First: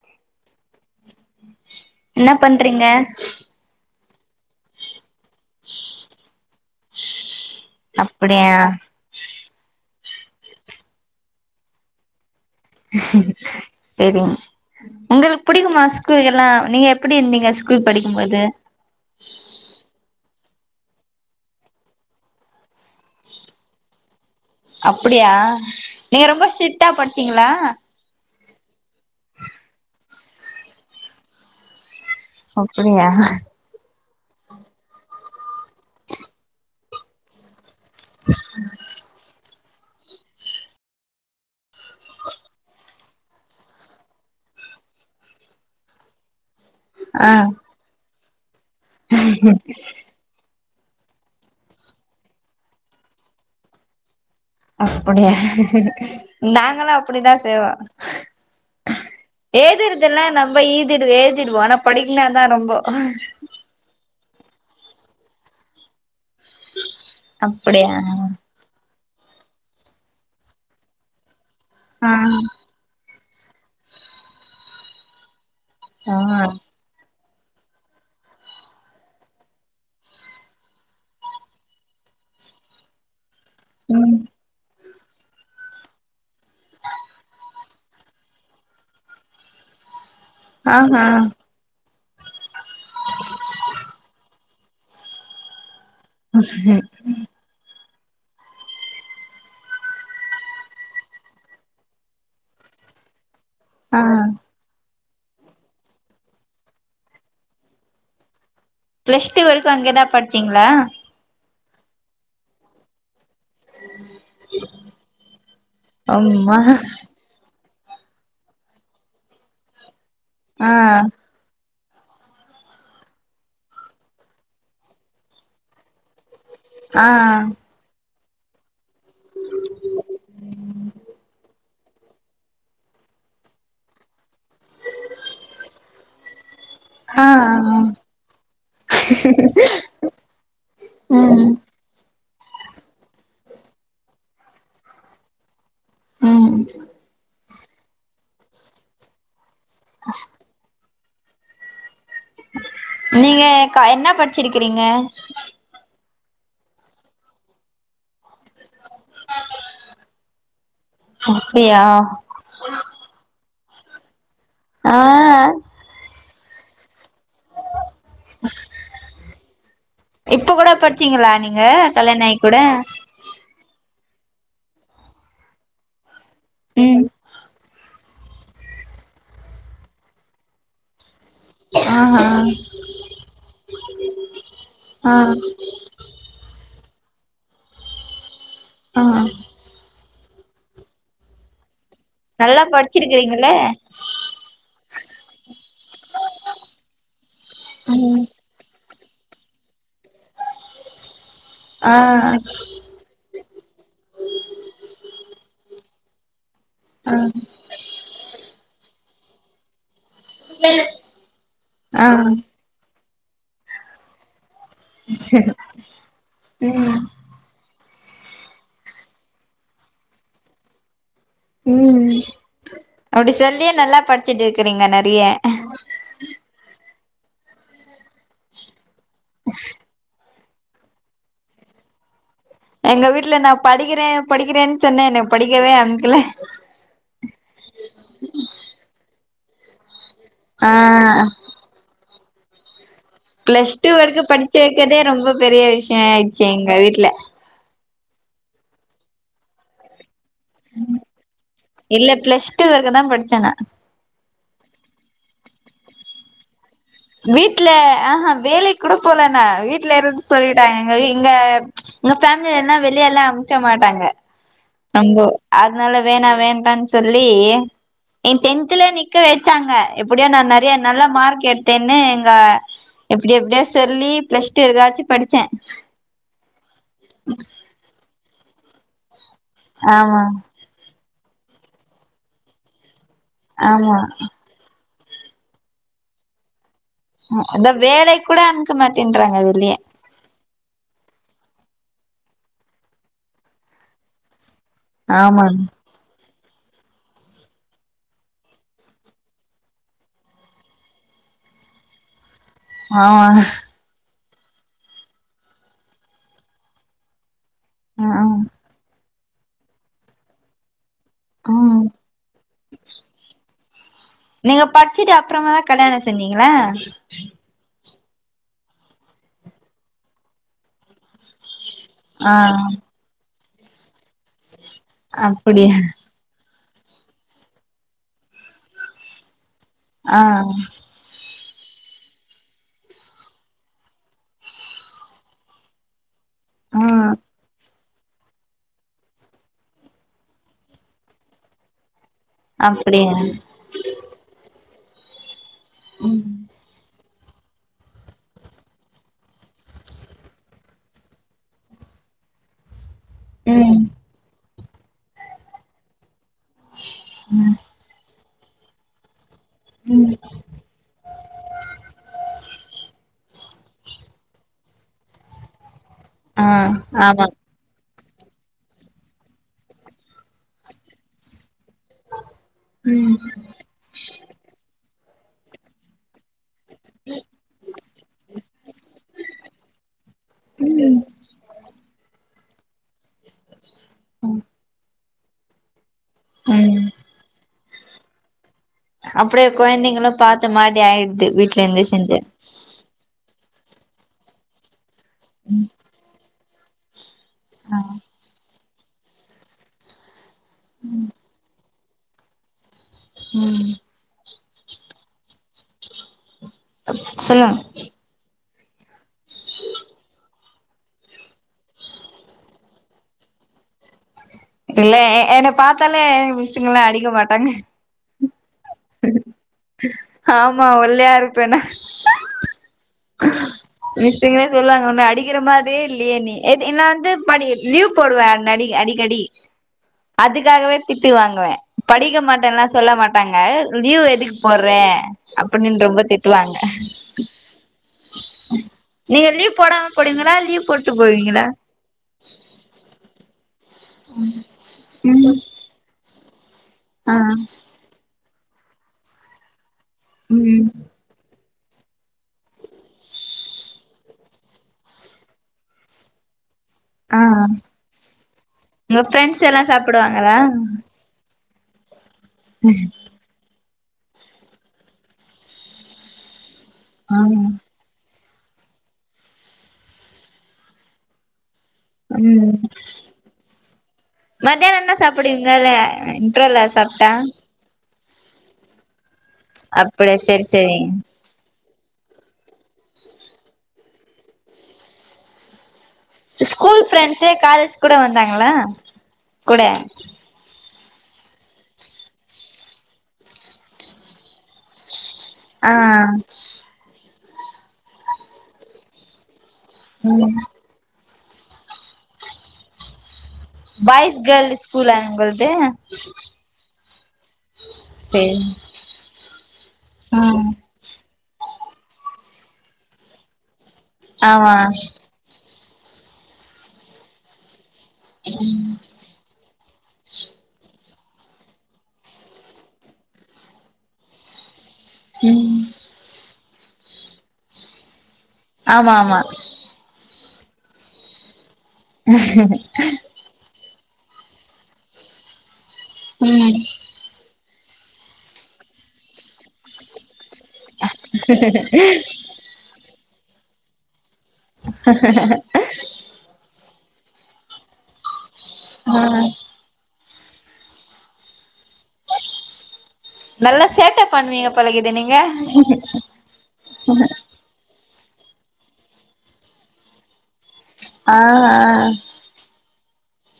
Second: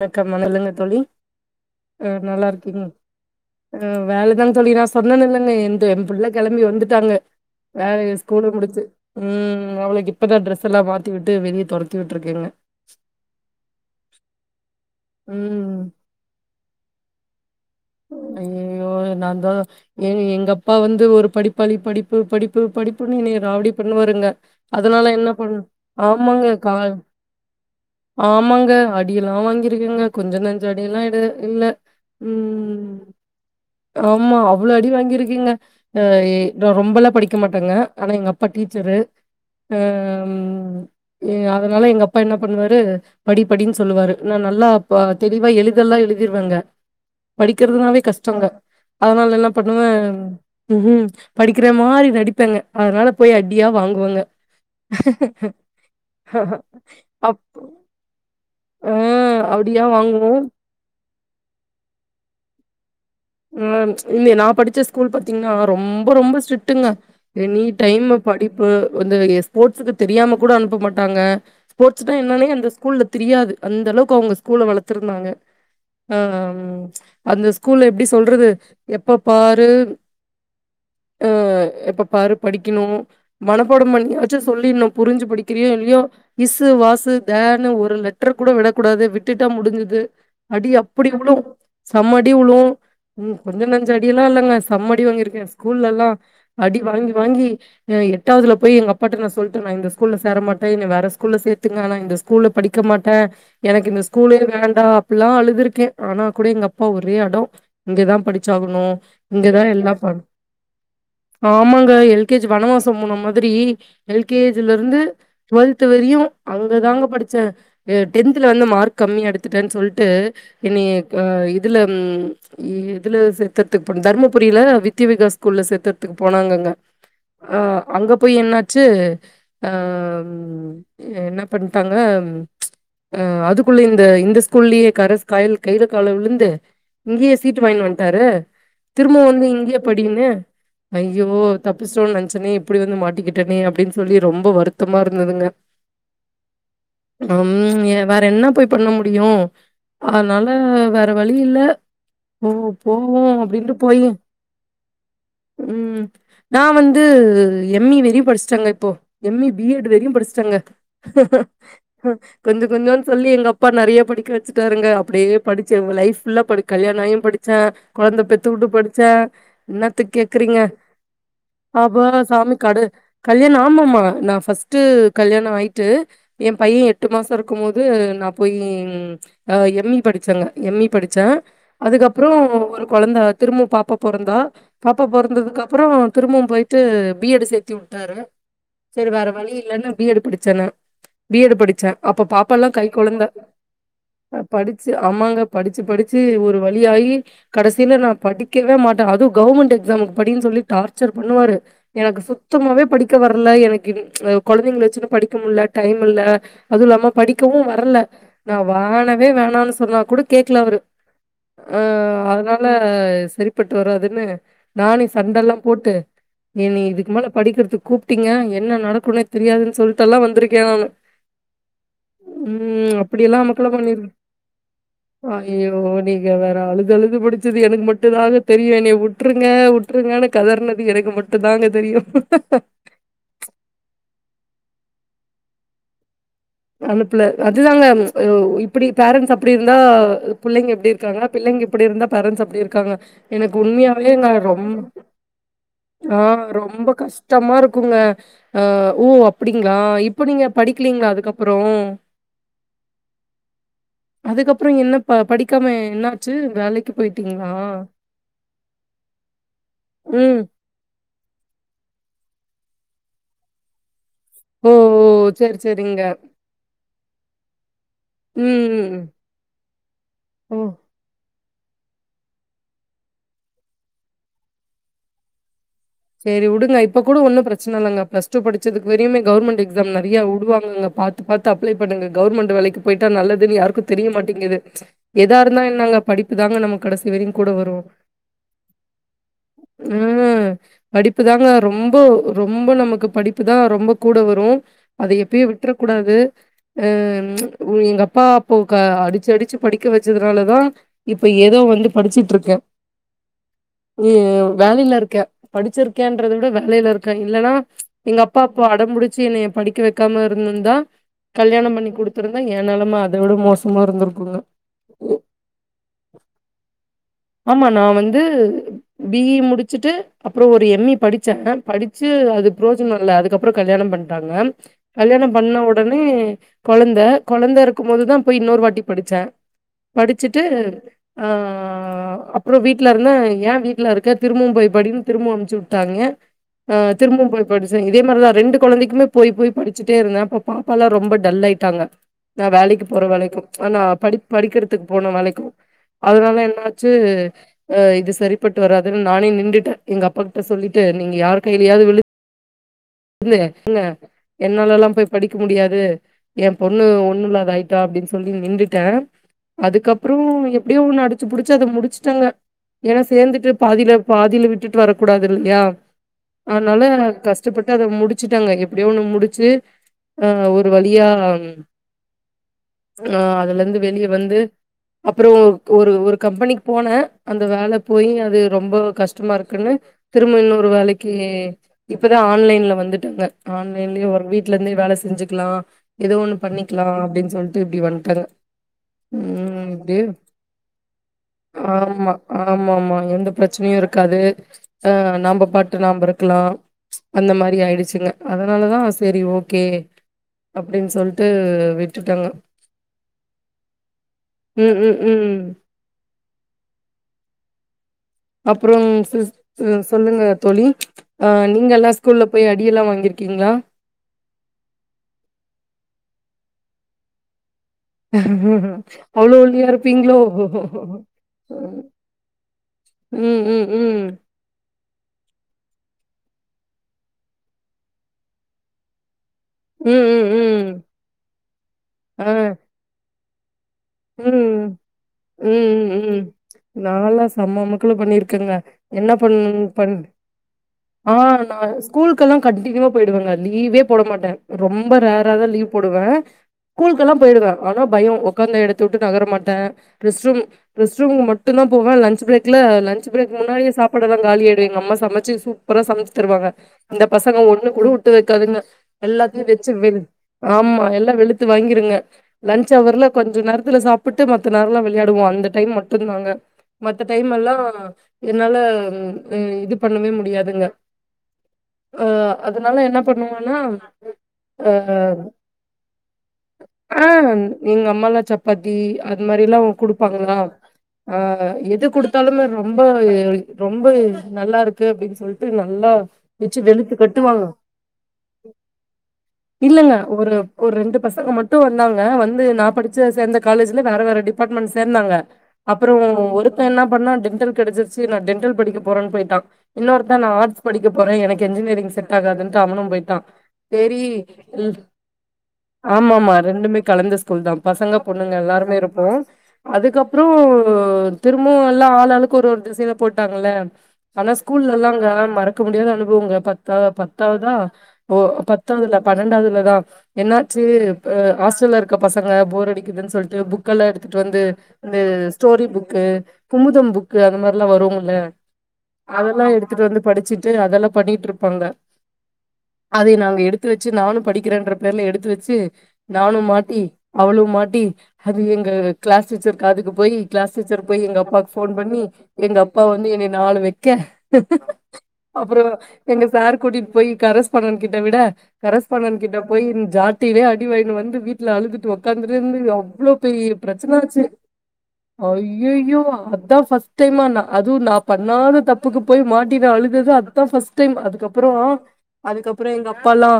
வணக்கம் மணலருந்து தோழி உம் என்ன நல்லா ருக்கீங் பண்றீங்க ஆ வேலைதாங் தோழி நா சொன்னனில்லனே என்து எ புள்ள கெளம்பி வந்துட்டாங்க வேலையா ஸ்கூல் அப்படியா முடிச்சு ம் அவளுக்கு இப்பதா டிரெஸ் எல்லா மாத்தி விட்டு வெளிய தொரத்தி விட்ருக்கேங்க சேரிங் உங்களுக்கு ம் புடிக்குமா ஸ்கூல்க்குகெல்லா நீங்க எப்படி இருந்தீங்க ஸ்கூல் படிக்கும்போது அய்யோ என்னாந்த எ எங்க அப்பா வந்து ஒரு படிப்பாளி படிப்பு படிப்பு படிப்புன்னு என்னைய ராவடி பண்ணுவாருங்க அதனால என்ன அப்படியா பண் நீங்க ரொம்ப ஆமாங்க கா ஸ்ட்ரிட்டா படிச்சீங்களா ஆமாங்க அடியெல்லா வாங்கிருக்கங்க கொஞ்ச நஞ்ச அடியெல்லா இட இல்ல உம் நிய்யா ஆமா அவ்ளோ அடி வாங்கிருக்கங்க அ ஏ ரொம்பல்லா படிக்க மாட்டெங்க ஆனா எங்க அப்பா டீச்சரு அம் எ அதனால எங்கப்பா என்ன பண்ணுவாரு படிப்படின்னு சொல்லுவாரு இவ்ள நல்லா அப்ப தெளிவா எழுதெல்லா எழுதிர்வாங்க ஆ படிக்கறதுனாவே கஷ்டங்க அதனால என்ன பண்ணுவே உம் படிக்கிற மாரி நடிப்பெங்க அதனால போய் அடியா வாங்குவேங்க அப்படியா நாங்கலு அப்படி தா அப் செய்வோ ஆ அடியா ஏதிருக்குன்னா வாங்குவோம். நம்ப ஈதிடு ஏழுதிடுவோ அனா படிக்குனா தா ரொம்ப ம் இல்ல நா படிச்ச ஸ்கூல் பாத்தீங்ன்னா ரொம்ப ரொம்ப ஸ்ட் ட்ங்க எனி அப்படியா டைம் படிப்பு படிப்பு வந்து ஸ்போட்ஸ்க்கு தெரியாம கூட அனுப்ப மாட்டாங்க ஆ ஸ்போட்ஸ்னா என்னானே அந்த ஸ்கூல்ல தெரியாது அந்த அளவுக்கு அவங்க ஸ்கூல வளத்துருந்தாங்க ஆ அந்த ஸ்கூல்ல எப்டி சொல்றது எப்ப பாரு அ எப்ப பாரு படிக்கணு மனப்பாடம் ம் பண்ணியாச்சு சொல்லிரனு புரிஞ்சு படிக்கிறியோ இல்லையோ இஸ்சு வாசு தேர் இன்னு ஒரு லெட்ரு கூட விடக்கூடாது விட்டுட்டா முடிஞ்சுது அடி ஆஹா அப்படி உளு செம அடி உழுவு ம் கொஞ்சம் நஞ்ச அடியெல்லா இல்லங்க செம அடி வாங்கிருக்கே ஸ்கூல்ல எல்லா அடி வாங்கி வாங்கி எ எட்டாவதுல போய் எங்க அப்பாட்ட நா சொல்ட்ட நா இந்த ஸ்கூல்ல சேர மாட்ட என்ன வேற ஸ்கூல்ல சேத்துங்க ஆனா இந்த ஸ்கூல்ல படிக்க மாட்டே எனக்கு ஆ இந்த ஸ்கூலே வேண்டா அப்புல்லா அழுதுருக்கே ஆனா கூட எங்க அப்பா ஒரே அடோ இங்கதா படிச்சாகணு பிளஸ் டூ இங்கதா வரைக்கு எல்லா அங்கதா ப படிச்சீங்களா ஆமாங்க எல் கே ஜி வனவாசம் போன மா திரி எல் கே ஜி ல இருந்து ட்வல்த்து வரையு அம்மா அங்கதாங்க படிச்சே எ டென்த்துல வந்து மார்க் கம்மியா எடுத்துட்டேன் சொல்ட்டு ஆ என்னய அ இதுல ம் இதுல சேத்தது போ தர்மபுரில வித்ய விகாஸ் ஸ்கூல்ல சேத்தது க்கு போனாங்கங்க ஆ அ அங்க போய் என்னாச்சு அ என்ன பண்ட்டாங்க அ அதுக்குள்ள இந்த இந்த ஸ்கூல்லயே கரஸ் கை கைல கால்ல விழுந்து ஆ இங்கயே சீட்டு ஆ வாங்கினு வன்ட்டாரு திரும்பவு வந்து இங்கயே படின்னு ஐயோ ம் த ப்பிச்டோன் நெனச்சனே இப்புடி வந்து மாட்டிக்கிட்டனே அப்டின்னு சொல்லி ரொம்ப வருத்தமா இருந்துதுங்க ம் ம் வேற என்ன போய் பண்ண முடியு அதனால வேற வழியில்ல போவ போவோ நீங்க அப்டின்ட்டு க போயி என்ன படிச்சிருக்கிறீங்க ம் நா வந்து எம் இ வெரியு படிச்ட்டங்க இப்போ எம் இ பி எட் வரியு படிச்ட்டங்க அப்டியா கொஞ்ச கொஞ்சோன் சொல்லி எங்க அப்பா நெறைய படிக்க வெச்சுட்டாருங்க ஆ அப்படியே படிச்சு லைப் ஃபுல்லா படி கல்யாண ஆயு படிச்சே கொழந்த பெத்து வுட்டு படிச்ச என்னத்த இப்ப கேக்குறிங்க கூட படிச்சீங்களா நீங்க அப்பாடா கல்யாண ஆயி சாமி கூட கடு கல்யாண ஆமாம்மா நா ஃபஸ்ட்டு கல்யாண ஆய்ட்டு எம் பைய ம் எட்டு மாச இருக்கும்போது நா போயி அ எம் இ படிச்சங்க எம் இ படிச்ச ஆஹா அதுக்கப்புற ஒரு கொழந்த திரும்பவு பாப்பா பொறந்தா பாப்பா ஆ பொறந்ததுக்கப் பற திரும்பவு போய்ட்டு பி எட்டு சேத்தி உட்டாரு ஆ சேரி வேற வழி இல்லன்னு பி எட் படிச்ச நா பி எட் படிச்ச அப்ப நல்லா பாப்பல்லா கை கொழந்த படிச்சிருக்கிறீங்கல்ல படிச்சு ஆமாங்க படிச்சு படிச்சு ஒரு வழியாயி கடைசில நா படி க்கவே மாட்ட அது கவர்மென்ட் எக்ஸாம்க்கு படினு சொல்லி டார்ச்சர் பண்ணுவாரு ஆ எனக்கு சுத்தமாவே படி க்க வர்ல எனக்கு கொழந்தைங்கள வெச்சுனு படிக்க முல்ல டைம் இல்ல அதுவு இல்லாம படிக்கவு வரல நா வானவே வேணான்னு சொன்னா கூட கேக்கல அவரு அ ஆ அதனால சரிபட்டு வராதுன்னு நானே சண்டெல்லா சரி போட்டு என்னய இதுக்கு மேல படிக்கிறதுக் கூப்ட்டிங்க என்ன நடக்குன்னே தெரியாதுன் சொல்ட்டு எல்லா வந்திருக்கே நானு ம் ம் அப்டி அப்டியெல்லா அமக்கள சொல்லியே பண்ணி நல்லா படிச்சுட்டு இருக்கிறீங்க நெறைய ஐய்யோ டே நீங்க வேற அழுது அழுது படிச்சது எனக்கு மட்டு தாங்க தெரியு என்னய உட்ருங்க உட்ருங்கனு கதர்னது எனக்கு மட்டுந்தாங்க தெரியு எங்க வீட்ல நா படிக்கிறே படிக்கிறேன் சொன்னே என்னைய படிக்கவே அனுப்பல அனுப்புல அதுதாங்க இப்புடி பேரன்ஸ் அப்புடி இருந்தா புள்ளங்க ஆ இப்டி இருக்காங்க புள்ளைங்க இப்டி இருந்தா பேரன்ட்ஸ் அப்டி இருக்காங்க எனக்கு பிளஸ் டூ வரைக்கு உண்மையாவேங்க படிச்சு ரொம் வைக்கதே ரொம்ப பெரிய விஷய ஆ ஆயிடுச்சு எங்க ரொம்ப வீட்ல கஷ்டமா இருக்குங்க அ ஓ அப்டிங்களா இப்ப நீங்க படிக்கலிங்ளா அதுக்கப் இல்ல பிளஸ் டூ வரைக்குந்தா படிச்ச நா அதுக்கப்புற என்ன ப படிக்காம என்ன ஆச்சு வேலைக் வீட்ல ஆஹ வேலைக்கு கூட போல நா வீட்ல இருன்னு ம். சொல்லிட் டாங்க எங்க வீ இங்க எங்க ஃபேமிலில்லா வெளியலா அனுப்க மாட்டாங்க ஓ! ஓ! சரி, அதனால சரிங்க. வேனா வேண்டானு சொல்லி எ டென்துலே ம். நிக்க வச்சாங்க எப்டியோ நா ஓ! நெறையா நல்ல மார்க் எடுத் தேன்ன எங்க எப்டி எப்டியோ சொல்லி பிளஸ் டூ வரக்காச்சு படிச்சே சரி உடுங்க இப்ப கூட ஒன்னு பிரச்சன இல்லங்க பிளஸ் டூ படிச்சதுக்கு வரியுமே கவர்மெண்டு எக்ஸாம் நெறைய ஆமா உடுவாங்கங்க பாத்து பாத்து அப்ளை பண்ணுங்க கவுர்மெண்டு வேலைக்கு போய்ட்டா நல்லது எதுனு யாருக்கு ஆமா தெரியமாட்டேங்து எதா இருந்தா என்னங்க படிப்புதாங்க நம்ம கடைசி வரையும் ஆ கூட அதா வரும். வேலக் கூட அனுப்க மாட்டேன்றாங்க வெளியே ம் படிப்புதாங்க ரொம்போ ரொம்போ நமக்கு படிப்பு தா ரொம்போ கூட வரு அத எப்பயே ஆமா விட்டுற கூடாது ஆ ஒ எங்கப்பா போக அடிச்சி அடிச்சி படிக்க வச்சதுனாலதா இப்ப ஏதோ வந்து படிச்சுட்ருக்கே ஆ ம் வேலைல இருக்கே படிச்சிருக்கேன்றத விட வேலைல இருக்கே இல்லனா எங்க ஆ அப்பா அப்போ அடம்புடிச்சி என்னைய படிக்க வக்காம இருந்துருந்தா கல்யாண ம் பண்ணி குடு துருந்தா ஏ நெலம அத விட மோசமா இருந்துருக்குங்க நீங்க படிச்சுட்டு அப்றமாதா கல்யாண செஞ்சிங்களா ஆமா நா வந்து பி இ முடிச்சுட்டு அப்பறோ ஒரு எம் இ படிச்சே படி ச்சு ஆ அது பிரோஜனோ இல்ல அதுக்கப்பறோ கல்யாண பண்ட்டாங்க கல்யாண பண்ண அப்படியா ஒடனே கொழந்த கொழந்த இருக்கும் போதுதா போய் இன்னொரு வாட்டி படிச்சே ஆ படிச்சுட்டு ஆ ஆ அப்பறோ வீட்ல இருந்த ஏ வீட்ல இருக்க திரும்பவு போய் படின்னு திரும்ப அனுச்சு உட்டாங்க ஆ திரும்பவு போய் படி ச்சே இதே மாரிதா ரெண்டு கொழந்தக்குமே போய் போய் படிச்சுட்டே இருந்தே அப்ப பாப்பால்லா ரொம்ப டல் ஆயிட்டாங்க நா வேலைக்கு போற அப்படியா வேலக்கு ஆனா படி படிக்கிறதுக்கு போன வேலைக்கு ம் அதனால என்ன ச்சு ஆ இது சரிப்பட்டு வராதுன்னு நானே நின்டுட்டே எங்க அப்பாக்கிட்ட சொல்லிட் ட்டு நீங்க யாருக் கையிலாது விழுந் ந்து ம் என்னாலல்லா போய் படிக்க முடியாது ஏ பொண்ணு ஒன்ன இல்லாத ஆயி ட்டா அப்டின்னு சொல்லி நின்டுட்டே ம் அதுக்கப்பறோ எப்டியோ ஒன்னு அடிச்சிபுடிச்சி அத முடிச்சுட்டங்க ஏனா சேந்துட்டு பாதில பாதில விட்டுட்டு வரக்கூடாது இல்லயா ஆ அதனால ஆமா கஷ் ட்டு அத முடிச்சுட்டங்க எப்டியோ ஒன்னு ஆ ஒரு வழியா ம் ஆ அதுலேருந்து வெளியே வந்து அப்றோ ஒரு ஒரு கம்பெனிக்கு போன அந்த வேல போயி அது ரொம்ப கஷ்டமா இருக்குன்னு திரும்ப இன்னொரு வேலைக்கி இப்பதா ஆ லைன்ல வந்துட்டங்க ஆன்லைன்லே ஒரு வீட்ல இருந்தே வேல செஞ்சுக்கலா ஏதோ ஒன்னு ம் பண்ணிக்கலா அப்டின்னு சொல்ட்டு இப்டி வந்ட்டங்க அப்டியே கொழந்தைங்களு பாத்த மாரி ஆயிடுது வீட்லேருந்து செஞ்சா ஆமா ஆமா எந்த பிரச்சனையு இருக்காது ஆ நம்ப பாட்டு நாம்ப இருக்கலா அந்த மாரி ஆ ஆயிடுச்சுங்க அதனால தா செரி ஓகே அப்டின்னு சொல்ட்டு விட்டுட்டாங்க ம் ம் ம் ம் சொல்லுங்க அப்றோ சிஸ் சொல்லுங்க தோழி ஆ நீங்கல்லா ஸ்கூல்ல போயி அடியல்லா வாங்கிருக்கீங்ளா இல்லே எ என்ன பாத்தாலே மிஸ்ங்கலா அடிக்க மாட்டாங்க அவ்ளோ ஒல்லியா இருப்பீங்ளோ ஆமா ஒல்லியா இருப்பேனா ம் ம் ம் மிஸ்ஸுங்களே சொல்லுவாங்க ஒன்னு அடிக்கிற மாறியே இல்லையே நீ நா வந்து லீவ் போடுவே அடி அடிக்கடி ம் ம் ம் அதுக்காகவே திட்டு வாங்குவே படிக்க ஆ மாட்டேன்ல்லா சொல்ல மாட்டாங்க லீவ் எதுக்கு ம் போட்ற அப்டின்னு ம் ரொம்ப ம் திட்டுவாங்க நான்லா செம்ம அமக்கள பண்ணிருக்கேங்க என்ன நீங்க பண் லீவ் போடாம பண்ண போடுவீங்களா லீவ் போட்டு ஆ போவீங்களா நா ஸ்கூலுகெல்லா கண்டினியூவா போயிடுவங்க லீவே போட மாட்டே ரொம்ப ரேரா ம் தா லீவ் போடுவே ஆ ஸ்கூலுக்கெல்லா போயிடுவே ஆனா பய ஒக்காந்த எடத்த உட்டு நகர மாட்டே ரெஸ்ரூம் ம் ரெஸ் ரூம் மட்டு தா போவே லன்ச் பிரேக்ல லன்ச் பிரேக்கு முன்னாடியே சப்பாடுல்லா காலியாயிடு எங்க அம்மா சமச்சு சூப்பரா சமச்சு தருவாங்க இந்த ஆ பசங்க ஒண்ணு கூட உட்டு வைக்காதுங்க உங்க எல்லாத்தையு ஃப்ரெண்ட்ஸ் எல்லா வச்சு வெ சாப்டுவாங்களா ஆமா எல்லா வெளுத் து வாங்கிருங்க லன்ச் அவர்ல கொஞ்ச நேரத் த்துல சாப்பிட்டு மத்த நேரல்லா விளையாடுவோ அந்த டைம் மட்டும் தாங்க மத்த டைம் ம் எல்லா என்னால இ இது பண்ணவே முடியாதுங்க அ அதனால என்ன பண்ணுவன்னா மத்தியான என்ன சாப்பிடுவீங்க அ இன்ட்ரவல்ல ஆ சாப்டா எங்க அம்மால்லா சப்பாத்தி அது மாறில்லா அப்டியா குடுப்பாங்களா செரி செரி அ எது குடுத் தாலுமே ரொம்ப ரொம்ப நல்லா இருக்கு அப்டின்னு சொல்லிட்டு நல்லா வச்சு ஸ்கூல் வெளுத்து ஃப்ரெண்ட்ஸே கட்டுவாங்க காலேஜ் கூட வந்தாங்களா கூட இல்லங்க ஒரு ஒரு ரெண்டு பசங்க மட்டு வந்தாங்க வந்து நா படிச்ச சேர்ந்த காலேஜ்ல வேற வேற டிப் டிபாட்மெண்ட் சேந்தாங்க ஆ அப்பறோ ஒரு என்ன பண்ண டென்டல் கெடச்சிருச்சி‌ நா டென்டல் படிக்க போறேன்னு போயிட்டா இன்னொருத்த நா ம் ஆர்ட்ஸ் படிக்க போறே எனக்கு என்ஜினியரிங் செட் ஆகதுன்னட்டு அவனு போயிட்டா சேரி பாய்ஸ் கேர்ள்ஸ் ஸ்கூலா உங்கள்து ஆமாமா ரெண்டுமே கலந்த ஸ்கூல் தா பசங்க பொண்ணுங்க சேரி எல்லாருமே இருப்போ அதுக்கப்பறோ ம் திரும்பவு எல்லா ஆளாளுக்கு ஒரு ஒரு திசையில போய்ட்டாங்கள்ள ஆனா ஆமா ஸ்கூல்லல்லாங்க மறக் க முடியாத அனுபவங்க பத்தாவ பத்தாவதா ஓ பத்தாவதுல பன்னெண்டாவுதுலதா என்னாச்சு ஆ ஹாஸ்டல்ல இருக்க பசங்க போர் அடி க்குதுனு சொல்ட்டு புக்கெல்லா எடுத்துட்டு வந்து இந்த ம் ஸ்டோரி புக் கு குமுதம் புக்கு அது மாறிலா வரும்முல்ல ஆமா ஆமா அதெல்லா எடுத் த்துட்டு வந்து படிச்சுட்டு அதெல்லா பண்ணிட்டு இருப்பாங்க அதை நாங்க எடுத்து வச்சு நானு படிக்கிறேன்ற பேர்ல எடுத்து வச்சு நானு ம் மாட்டி அவளு மாட் டி அது எங்க கிளாஸ் டீச்சர் காதுக்கு போய் கிளாஸ் டீச்சர் போய் எங்க அப்பாவுக்கு ஃபோன் பண்ணி எங்க அப்பா வந்து என்னய நாலு வெக்க அப்பறோ எங்க சார் கூட்டிட்டு போய் கரஸ்பாண்டன் கிட்ட விட ஆ கரஸ்பாண்டன் கிட்ட போயி ஜாத்தியிலே அடிவாங்கிட்டு வந்து வீட்ல அழுதுட்டு உக் இல இருந்து அவ்ளோ பெரிய பிரச்சன ஆச்சு பழகிடு நீங்க அய்யயோ அதா ஃபஸ்ட் டைம்மா நா அது நா பண்ணாத தப்புக்கு போய் மாட்டினு அழுதது அதுதா ஃபர்ஸ்ட் டைம் ஆ ஆ அதுக்கப்பறோ அதுக்கப்பறோ எங்க அப்பால்லா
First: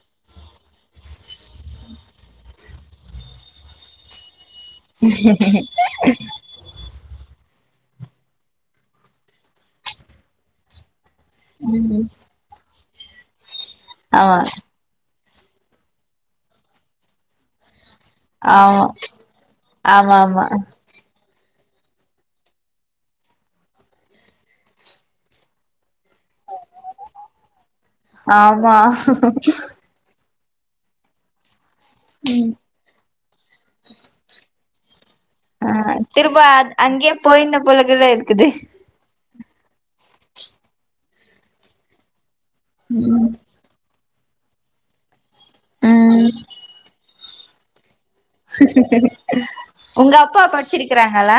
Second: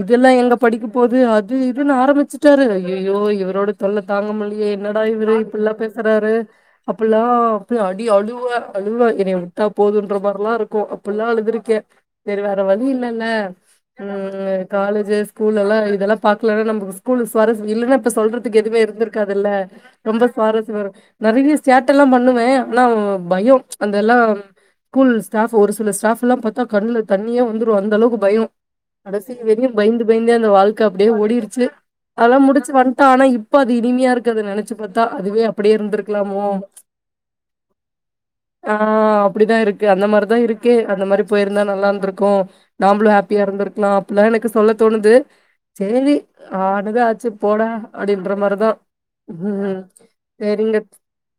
இதெல்லா எங்க படிக்க போது அது இதுனு ஆரம்பிச்சுட்டாரு அய்யய்யோ இவரோட தொல்ல தாங்க முல்லயே என்னடா இவரு இப்பில்லா பேசுறாரு அப்பல்லா அப்டி அடி அழுவே அழுவே என்ன வுட்டா போதுன்ற மாறிலாருக்கு அப்பில்லா அழுதுருக்கே ம் சேரி வேற வழி இல்லல்ல ஆ காலேஜ் ஸ்கூல்ல்லா இதெல்லா பாக்கலன்னா நமக்கு ஸ்கூல்லு சுவாஸ்ரஸ் இல்லன்னா இப்ப சொல்றதுக்கு எதுவுமே ஆமா இருந்திருக்காதுல்ல ஆமா ரொம்ப ஆமா சுவாரஸ்யம் வரு நெறைய சேட்டல்லா பண்ணுவே ஆனா பயோ அந்தெல்லா ஸ்கூல்ல ஸ்டாஃப் ஒரு சில ஸ்டாஃப் எல்லாம் பாத்தா கண்ணுல தண்ணியே வந்துடும் அந்த அளவுக்கு பயோ ஆமா கடைசி வெரைக்கு பயந்து பயந்தே அந்த வாழ்க்க அப்டியே ஓடிடுறுச்சு அதெல்லா ம் கடந்து வந்துட்டோ ஆனா இப்ப அது இருக்கது நினைச்ச ச்சு பாத்தா அதுவே ஆ திரும்ப அப்டியேருந்திருக்கலாமோ அங்கேயே போயிருந்த போலக்குது இருக்குது ஆ அப்டிதாருக்கு அந்த மாரிதா இருக்கு அந்த மாரி போய்ருந்தா நல்லாருந்திருக்கு நாமளு ம் ஹாப்பியாருந்திருக்கலா அப்டில்லா எனக்கு சொல்ல தோணுது சேரி ம் ஆனது ஆச்சு போடா அப்டின்ற மாரிதா ம் உங்க அப்பா சேரிங்க படிச்சிருக்கிறாங்களா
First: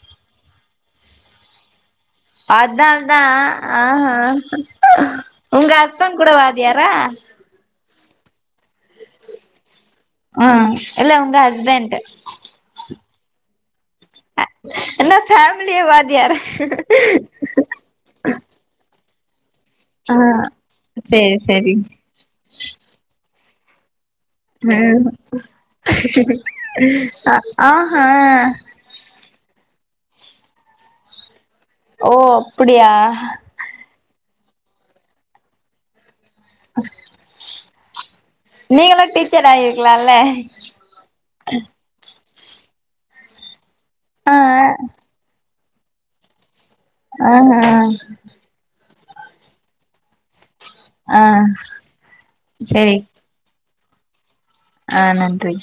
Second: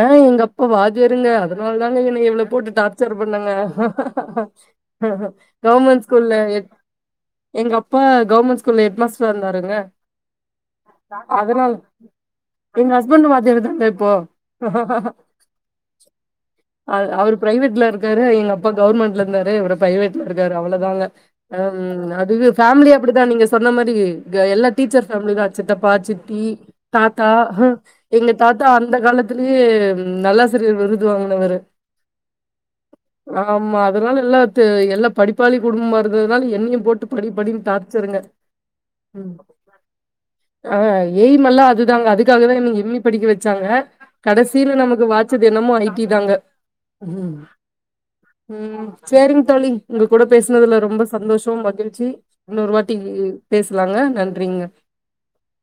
ஆ எங்க அப்பா வாத்தியாருங்க அதனால தாங்க என்னைய இவ்வளவு போட்டு அதால் டார்ச்சர் தா பண்ணாங்க ஆ உங்க கவர்மெண்ட் ஹஸ்பண்ட் கூட ஸ்கூல்ல ஹெட் வாத்தியாரா எங்க அப்பா கவர்மெண்ட் ஸ்கூல்ல ஹெட் மாஸ்டரா இருந்தாருங்க ஆ இல்ல உங்க அதனால ஹஸ்பெண்ட் எங்க ஹஸ்பண்ட் வாத்தியாரு தாங்க இப்போ என்ன ஃபமிலியே வாத்தியாரு அவ அவரு பிரைவேட்ல இருக்காரு எங்க அப்பா கவர்மெண்ட்ல இருந்தாரு இவரு ஆ பிரைவேட்ல இருக்காரு அவ்ளோதாங்க சேரி சேரி ம் அதுக ஃபேமிலி அப்டிதா நீங்க சொன்ன மாரி எல்லா ம் டீச்சர்ஸ் ஃபேமிலி தா சித்தப்பா சித்தி தாத்தா அ ஆஹா எங்க தாத்தா அந்த காலத்து லயே நல்லாசிரியர் விருது வாங்குனவரு ஓ அப்டியா ஆமா அதனால எல்லா த்து எல்லா படிப்பாளி குடும்பமா இருக் னால என்னையு போட்டு படி படின்னு டார்ச்சருங்க லால ஆ எய்ம் எல்லா அதுதாங்க அதுக்காகதா என்ன எம் ஈ படிக்க வச்சாங்க ஆ கடைசில நமக்கு வாச்சது என்னமோ ஐ டி தாங்க ஆ ஆ ம் சேரிங்க தோழி உங்க கூட பேசுனதுல ரொம்ப ஆ சந்தோஷம் மகிழ்ச்சி இன்னொரு வாட்டி சேரி பேசலாங்க நன்றிங்க ஆ நன்றி